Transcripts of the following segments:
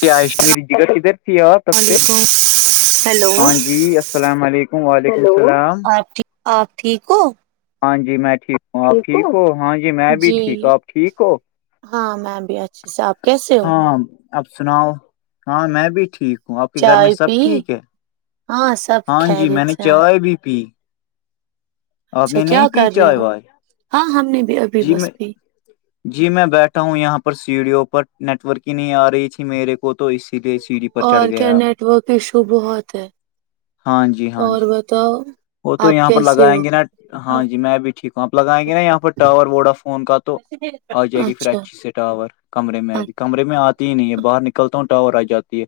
کیاش میری السلام جگ ادھر تھی آپ تب سے علیکم ہیلو ہاں جی السلام علیکم وعلیکم السلام آپ آپ ٹھیک ہو ہاں جی میں ٹھیک ہوں آپ ٹھیک ہاں جی میں بھی ٹھیک ہوں آپ ٹھیک ہو ہاں میں بھی اچھے سے آپ کیسے ہو ہاں اب سناؤ ہاں میں بھی ٹھیک آپ کے گھر میں چائے پی سب ٹھیک ہے ہاں سب ہاں جی میں خیریت نے سے ہیں چائے بھی پی آپ اچھا نے کیا نہیں پی کر رہے چائے ہو وائے ہاں ہم نے بھی ابھی جی بس میں بھی جی میں بیٹھا ہوں یہاں پر سیڈیو پر نیٹ ورک ہی نہیں آ رہی تھی میرے کو تو اسی لیے سیڑھی پر چڑھ اور کیا گیا نیٹ ورک ایشو بہت ہے ہاں جی ہاں اور جی بتاؤ وہ تو آپ یہاں پر کیسے ہو لگائیں گے نا ہاں جی میں بھی ٹھیک ہوں آپ لگائیں گے نا یہاں پر ٹاور ووڈا فون کا تو آ جائے گی پھر اچھا اچھی سی ٹاور کمے میں ابھی کمرے میں آتی ہی نہیں ہے باہر نکلتا ہوں ٹاور آ جاتی ہے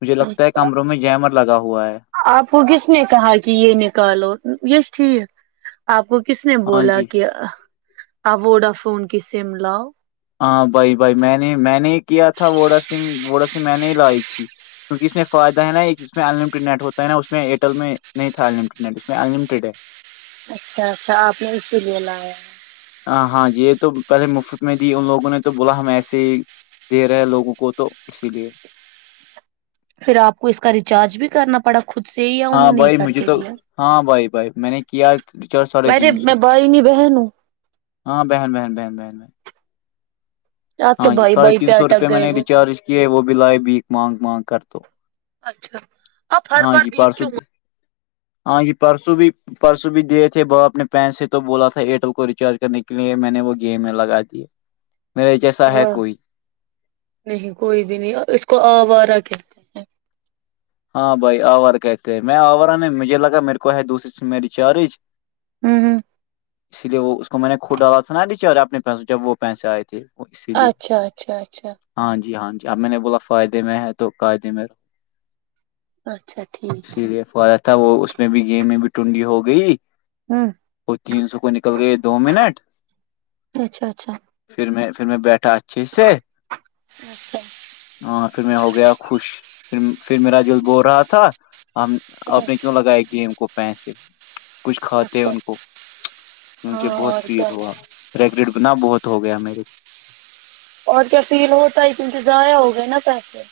مجھے لگتا ہے اچھا کمروں میں جمر لگا ہوا ہے آپ کو کس نے کہا کہ یہ نکالو یہس ٹھیک آپ کو کس نے ہاں بولا جی کہ اووڈا فون کی سم لاؤ ہاں بھائی بھائی میں نے میں نے ہی کیا تھا وا سم ووڑا سم میں نے ہی لائی تھی کیونکہ اس میں فائد ہے نا ایک اسس میں ان لٹڈ نٹ ہوتا ہے ن اس میں ا ایئرٹیل میں نہیں تھا ان لڈ نٹ اس میں ان لٹیڈ ہے اچھا اچھا آپ نے اس کے لیے لایا ہاں ہاں یہ تو پہلے مفت میں ت ان لوگوں نے تو بولا ہم ایسے ہی دے رہے ہیں لوگوں کو تو اسی لیے پھر آپ کو اس کا ریچارج بھی کرنا پڑا خود سے ہی یا ہاں انہوں نے بھائی کر مجھے کے تو دیا ہاں بھائی بھائی میں نے کیا ر چار ساڑھے ارے تین سو میں بھائی نہیں بہن ہوں ہاں بہن بہن بہین بہ آپ تو ہاں جی بھائی ساڑھے بھائی پہ تین سو اٹک روپے میں گئے نے ہو ریچارج کیاے ہے وہ بھی لائے بھی مانگ مانگ کر تو اچھا آپ ہر ہاں بار جی بیچ پرسوں کیوں ہاں جی پرسوں بھی پرسوں بھی دیے تھے باپ نے پین سے تو بولا تھا ایئرٹیل کو ریچارج کرنے کے لیے میں نے وہ گیم میں لگا دیے میں واہ نہیں کوئی بھی نہیں اس کو آو آ رہا کہ ہاں بھائی آورا کہتے میں آورہ نہیں مجھے لگا میرے کو ہے دوسری سے میری چارج ہوں اسی لیے وہ اس کو میں نے کود ڈالا تھا نا بیےارےنے پسوں سے جب وہ پیسے آئے تھے اسی لیے اچھا اچھا اچھا ہاں جی ہاں آم میں نے بولا فائدے میں ہے تو قاعدے میر اچھا ٹھیک ہے سیریفا تھا وہ اس میں بھی گیہ میں بھی ٹنڈی ہو گئی ہوں اور تین سو کو نکل گئے دو منٹ اچھا اچھا اچھا پھر میں پھر میں بیٹھا اچھے سے ہاں پھر میں ہو گیا خوش پھر پھر میرا دلد بو رہا تھا ہم آپ نے کیوں لگاائے گیم کو پیسے کچھ کھاتے ہیں اچھا ان کو مجھے ہاں بہت اور کیا فیل ہوا ریگ رڈ بنا بہت ہو گیا میرے کو اور کیا فیل ہوتا ہے ان سے ضائع ہو گئے نا پیسے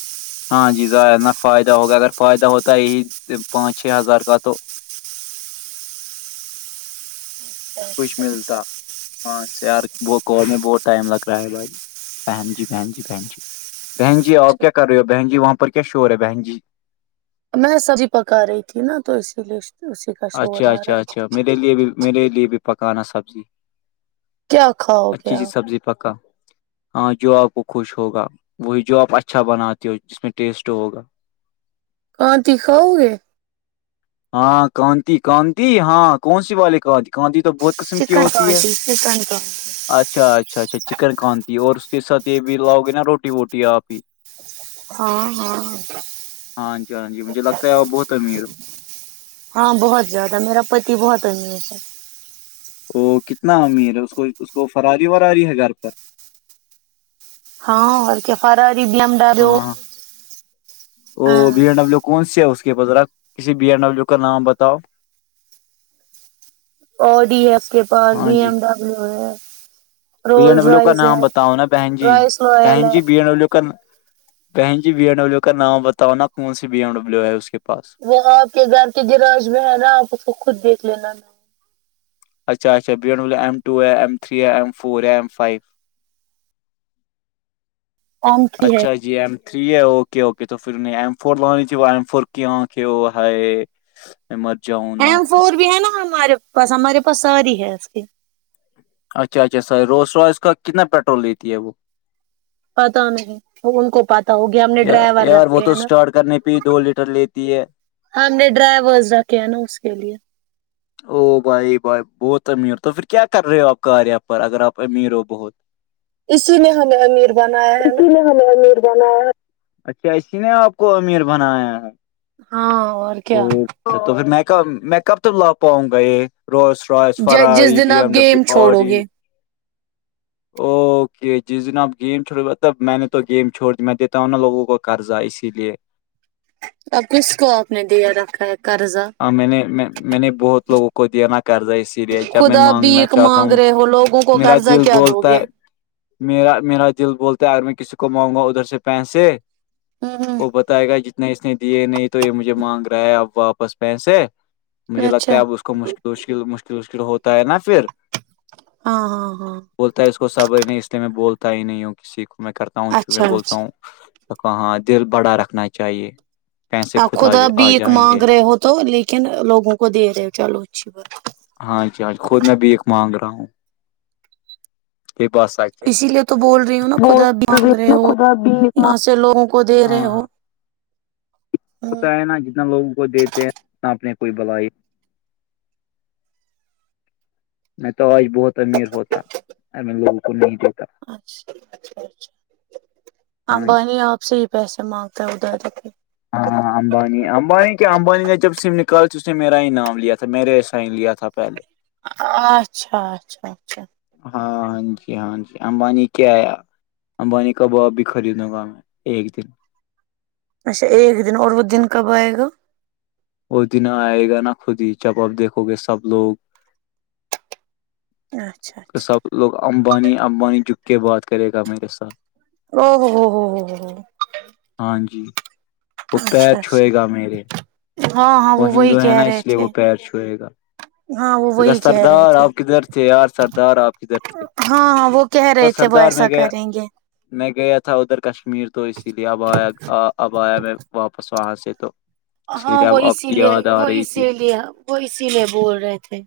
ہاں جی ظرا فائدہ ہوگا اگر فائدہ ہوتا ہے یہی پانچ چھ ہزار کا تو کچھ ملتا ہاں سے یار ب ک میں بہت ٹائم لگ رہا ہے بھائی بہن جی بہن جی بہن جی بہن جی اچھا آپ کیا کر رہے ہو بہن جی وہاں پر کیا شور ہے بہن جی میں سبزی پکا رہی تھی نا تو اسی لیے اسی کا شور اچھا آ رہا اچھا ہے اچھا میرے لیے بھی میرے لیے بھی پکانا سبزی کیا کھاؤ گے اچھی سی آپ سبزی پکا ہاں جو آپ کو خوش ہوگا وہی جو آپ اچھا بناتے ہو جس میں ٹیسٹ ہوگا کواں کاؤ گے ہاں کانتی کانتی ہاں کون سی والی کہتی گاندھی تو بہت قسم کی چکن ہوتی ہے کانٹی چکن کانٹی اچھا اچھا اچھا چکن کاانتی اور اس کے ساتھ یہ بھی لاؤ گے نا روٹی ووٹی آپ ہی ہاں ہاں ہاں جی ہاں جی مجھے لگتا ہے وہ بہت امیر ہاں بہت زیاد میرا پتی بہت امی ہے وہ کتنا امیر ہے اس کو اس کو فراری وراری ہے گھر پر ہاں اور کیا فارا ربم ڈارو ا بی ایین ڈبلو کون سے ہے اس کے پ ذرا کسی بی ایین ڈبلو کا نام بتاؤ اور ڈ ہی ہے کے پاس ہاں بی جی ایم ڈبلیو ہے بی ایین رولس ڈبلو کا رائس ہے نام بتاؤ نا بہن جی رائس رائل بہن ہے جی بی ایین ڈبلو کا بہن جی بی ایم ڈبلو کا نام بتانا کون سی بی ایم ڈبلو ہے اس کے پاس وہ آپ کے گھر کے گراج میں ہے نا آپ اس کو خود دیکھ لینا نا اچھا اچھا [inaudible] ایم ٹو ہے ایم تھری ایم فور ہے ایم فایب [inaudible] ایم تھری ہے اچھا جی ایم تھری ہے اوکے اوکے تو پھر نہیں ایم فور بنانی [inaudible] چاہے وہ ایم فور کیوں کیوں ہاے میں مر جاؤں [inaudible] ایم فور پر بھی ہے نا ہمارے پاس ہمارے پاس ساری ہے اس کی اچھا اچھا روز سوا [inaudible] اس کا کتنا پیٹرول لیتی ہے وہ پتا نہیں ان کو پت [unintelligible] یار یار وہ تو اسٹارٹ کرنے پہ ہی دو لیٹر لیتی ہے ہم نے ڈرائیورس رکھے ہے نا اس کے لیے او بھائی بھائی بہت امیر ہو تو پھر کیا کر رہے ہو آپ کار پر اگر آپ امیر ہو بہت اسی نے ہمیں امیر بنایا ہے نا اسی نے امیر بنایا اچھا اسی نے آپ کو امیر بنایا ہے ہاں اور کیا [unintelligible] [inaudible] تو پھر میں کب میں کب تک لا پاؤں گا یہ روز ف [inaudible] اس جس فراری دن بی ایم آپ گیم ڈبلیو چھوڑو فوری گے [inaudible] کہ جس دن اپ گیم چھوڑ گے تو [inaudible] میں نے تو گیم چھوڑ میں دیتا ہوں نا لوگوں کو قرضہ اسی لیے اب کس کو آپ نے دیا رکھا ہے قرضہ ہاں میں نے میں نے بہت لوگوں کو کو دینا کرضہ اسی لیے جب میں خدا مانگنا بھیک چاہتا مانگ ہوں رہے ہو لوگوں کو میرا قرضہ دل کیا بولتا ہے [inaudible] میرا میرا دل بولتا ہے اگر میں کسی کو مانؤ گا ادھر سے پیسے ہوں ہ وہ بتائے گا جتنے اس نے دیے نہیں تو یہ مجھے مانگ رہا ہے اب واپس پیسے مجھے اچھا لگتا ہے اب اس کو مشکل مشکل مشکل مشکل ہوتا ہے نا پھر ہاں ہاں ہاں بولتا ہے اس کو صبر ہی نہیں اس لیے میں بولتا ہی نہیں ہوں کسی کو میں کرتا ہوں میں اچھا [inaudible] بولتا ہوں اچھا کہا دل بڑا رکھنا چاہیے پیسے اپ آ خود آ بھک جائیں مانگ گے رہے ہو تو لیکن لوگوں کو دے رہے ہو چلو اچھی بات ہاں جج [inaudible] خود میں بھی ایک مانگ رہا ہوں یے بات سچ ہے اسی لیے تو بول رہی ہوں نا خدا بھیک مانگ رہے ہو یہاں سے لوگوں کو دے رہے [unintelligible] [inaudible] ہو ہوتا ہے نا جتنا لوگوں کو دیتے ہیں انا اپنے کوئی بلائی میں تو آج بہت امیر ہوتا ا میں لوگوں کو نہیں دیتا اچ [inaudible] اچھا [inaudible] ہاں جی امبانی آپ سے ہی پیسے مانگتا ہے اودھاری ہاں ہاںاں [inaudible] امبانی امبانی کیا امبانی نے جب سم نکال [inaudible] اس نے میرا ہی نام لیا تھا میرے ہی سائن لیا تھا پہلے اچھا اچھا اچھا ہاں ہاں جی ہاں جی امبانی کیا ہے امبانی کاباب [inaudible] بھی خریدوں گا میں ایک دن اچھا ایک دن اور وہ دن کب آئے گا وہ دن آئے گا نا خود ہی جب آپ دیکھو گے سب لوگ اچھا اچھا سب لوگ امبانی امبانی جک کے بات کرے گا میرے ساتھ او ہو ہو ہو ہو ہاں جی وہ پیر اچھا چھوئے اچھا گا میرے ہاں ہاں وہ وہی ہندو ہے کہہ نا رہے اس لیے تھے وہ پیر چھوئے گا ہاں وہ تو وہی کہہ رہے سردار تھے آپ کدھر تھے یار سردار آپ کدھر تھے ہاں ہاں وہ کہہ تو رہے تھے وہ سردار میں ایسا گیا کریں گے میں گیا تھا ادھر کشمیر تو اسی لیے اب آیا اب آیا میں واپس وہاں سے تو اس ہاں لیے وہ اب آپ اسی کی لیے یاد آ وہ رہی اسی تھی لیے وہ اسی لیے بول رہے تھے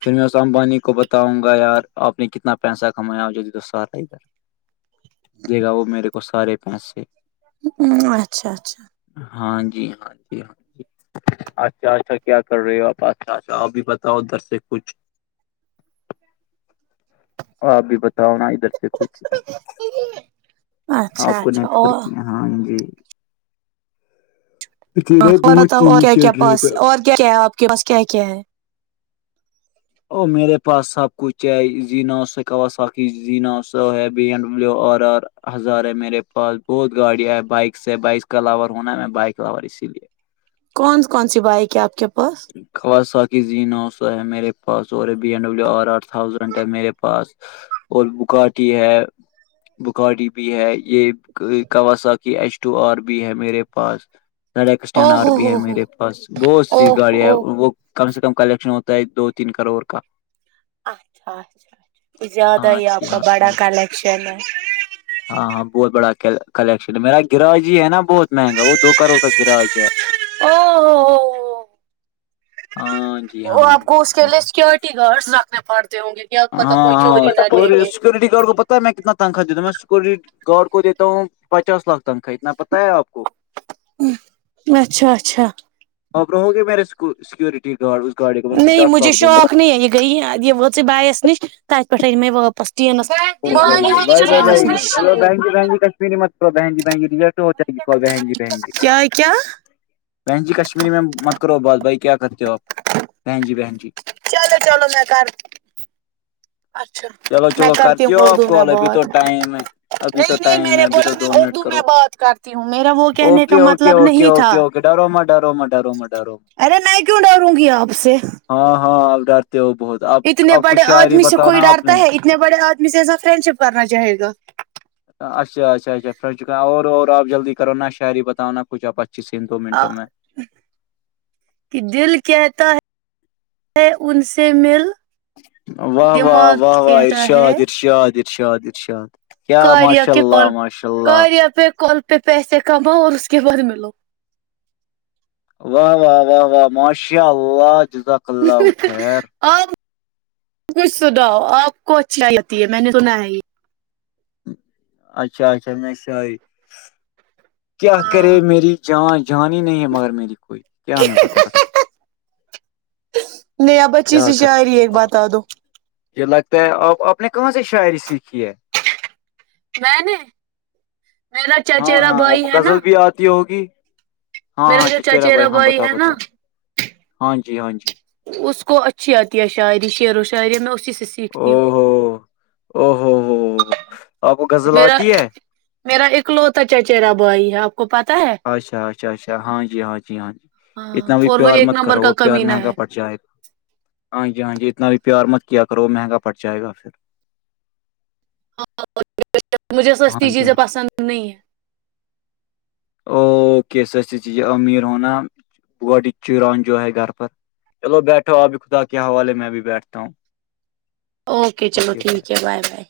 پھر میں اس امبانی کو بتاؤں گا یار آپ نے کتنا پیسہ کمایا یہ دے دو سارا ادھر [inaudible] دے گا وہ میرے کو سارے پیسے اچھا اچھا ہاں جی ہاں جی ہاں جی اچھا اچھا کیا کر رہے ہو آپ اچھا اچھا اب بھی بتاؤ ادھر سے کچھ [inaudible] آپ بھی بتاؤ نا ادھر سے کچھ اچھا آپ کو اچھا نیٹ ورک اور میں۔ ہاں جی اسی لیے اور بہت بتاؤ اور نیند کیا چڑ کیا رہی ہے ابی پاس اور کیا کیا ہے آپ کے پاس کیا کیا ہے میرے پاس سب کچھ ہے ن سےا ساکی نو ہے بی ڈو آر آر ہزار ہے میرے پا بہت گاڑیاں ہیں بائک سے بائک کا لاور ہونا میں بائک لاور اسی لیے کون کون سی بائک ہے آپ کے پاس خاکیین سو ہے میرے پاس اور بیین بی ام دبلو آر آر تھازینڈ ہے میرے پاس اور بکاٹی ہے بکاٹی بھی ہے یہ Kawasaki H two R بھی ہے میرے پاس سا او ایکٹینر ہو بھی ہو ہے ہو میرے پاس او سی گاڑیاں ہے ہو وہ کم سے کم کلیکشن ہوتا ہے دو تین کروڑ کا اچھا اچھا کچھ زیادہ ہاں ہی آپ جی کا ہاں بڑا جی کلیکشن ہے ہاں ہاں بہت بڑا کلیکشن ہے میرا گریز ہی ہے نا بہت مہنگا وہ دو کروڑ کا گریز او ہاں جی وہ آپ کو اس کے لیے سیکورٹی گارڈس رکھنے پڑتے ہوں گے کیا پتا ہاں کوئی ہاں چوری نہ لے لے سکورٹی گارڈ کو پتا ہے میں کتنا تنخا دیتا ہوں میں سورٹی گارڈ کو دیتا ہوں پچاس لاکھ تنکھا پتا ہے آپ کو اچھا اچھا آپ رہو گے میرے سکورٹی گارڈ اس گاڑی کو میں پچاس لاکھ دوں گا گ یہ وات بائییس نش تت پھ آ میں واپس ج نس بائی بائے بائی بک بک ت بہنی بہنی ریلٹ ہو جائے گ کو بہنی بہنی کیا کیا بہن جی کشمیری میں مت کرو بات بھائی کیا کرتے ہو آپ بہن جی بہن جی چلو چلو میں کر اچھا چلو میں چلو کرتی ہوں ہو اردو آپ میں کال ابھی بات تو ٹائم ہے ابھی تو نہیں نہیں میں ٹائم نے ہے ابھی بولا تو میں دو منٹ اردو میں کرو بات کرتی ہوں میرا وہ کہنے کا اوکے اوکے مطلب اوکے نہیں تھا اوکے اوکے ڈرو مت ڈرو مت ڈرو مت ڈرو ارے میں کیوں ڈروں گی آپ سے ہاں ہاں آپ ڈرتے ہو بہت اب اتنے اب بڑے کچھ شعاری آدمی سے کوئی بتانا آپ ڈرتا نے ہے اتنے بڑے آدمی سے ایسا فرینڈ شپ کرنا چاہ گا اچھا اچھا اچھا ف چ اور آپ جلدی کرو نہا شعری بتاؤ نہ کچھپ اچھا اچیس دو منٹوں میں ج [unintelligible] [inaudible] کہ دل کہتا ہے ہے ان سے مل واہ واہ دماغ واہ واہ کہتا ارشاد ہے ارشاد ارشاد ارشاد کیا کاریا ماشاء کے کال اللہ ماشاء اللہ کاریا پہ کال پہ پیسے کماؤ اور اس کے بعد ملو واہ واہ واہ واہ ماشاء اللہ جزاک اللہ خیر آپ کچھ سناؤ آپ کو اچھائی لتی ہے میں نے سنا ہے یہ اچھا اچھا میںش کیا کرے ہاں میری جانچ جانی ہی نہیں ہے مگر میری کوئی میں بتا رہا ہوں نہیں اب بچی کیا سے کرتے شاریی ایک ہو آپ بات آ دو یہ لگتا ہے آپ آپ نے کہاں سے شاعری سیکھی ہے میں نے میرا ہاں چچیرا ہاں اپ بھائی ہے نا غزل بھی آتی ہوگی ہاں میرا ہاں جو چچرا بھائی چچیرا ہاں بتاؤ ہے نا بتاؤ ہاں جی ہاں جی اس کو اچھی آتی ہے شاعری شعر و شاعری میں اسی سے او سیکھتی ہوں ہو او ہو ہو ہو۔ آپ کو غزل میرا آتی ہے میرا اکلوتا چاچا بوائی ہے آ کو پتا ہے اچھا اچھا اچھا ہاں جی ہاں جی ہاں جی ہاں اتنا بھی اور وہ پیار ایک مت نمبر کرو کا وہ پیار کمینہ مہنگا ہے پڑ جائے گا ہاں جی ہاں جی اتنا بھی پیار مت کیا کرو مہنگا پٹ جائے گا پھر مجھے ہاں سستی جی چیزیں ہاں پسند نہیں ہیں اوکے سچی چی ہے امیر ہونا چان جو ہے گھر پر چلو بیٹھو آبھی خدا کے حوالے میں بھی بیٹھتا ہوں اوکے چلو ٹھیک ہے بائے بائے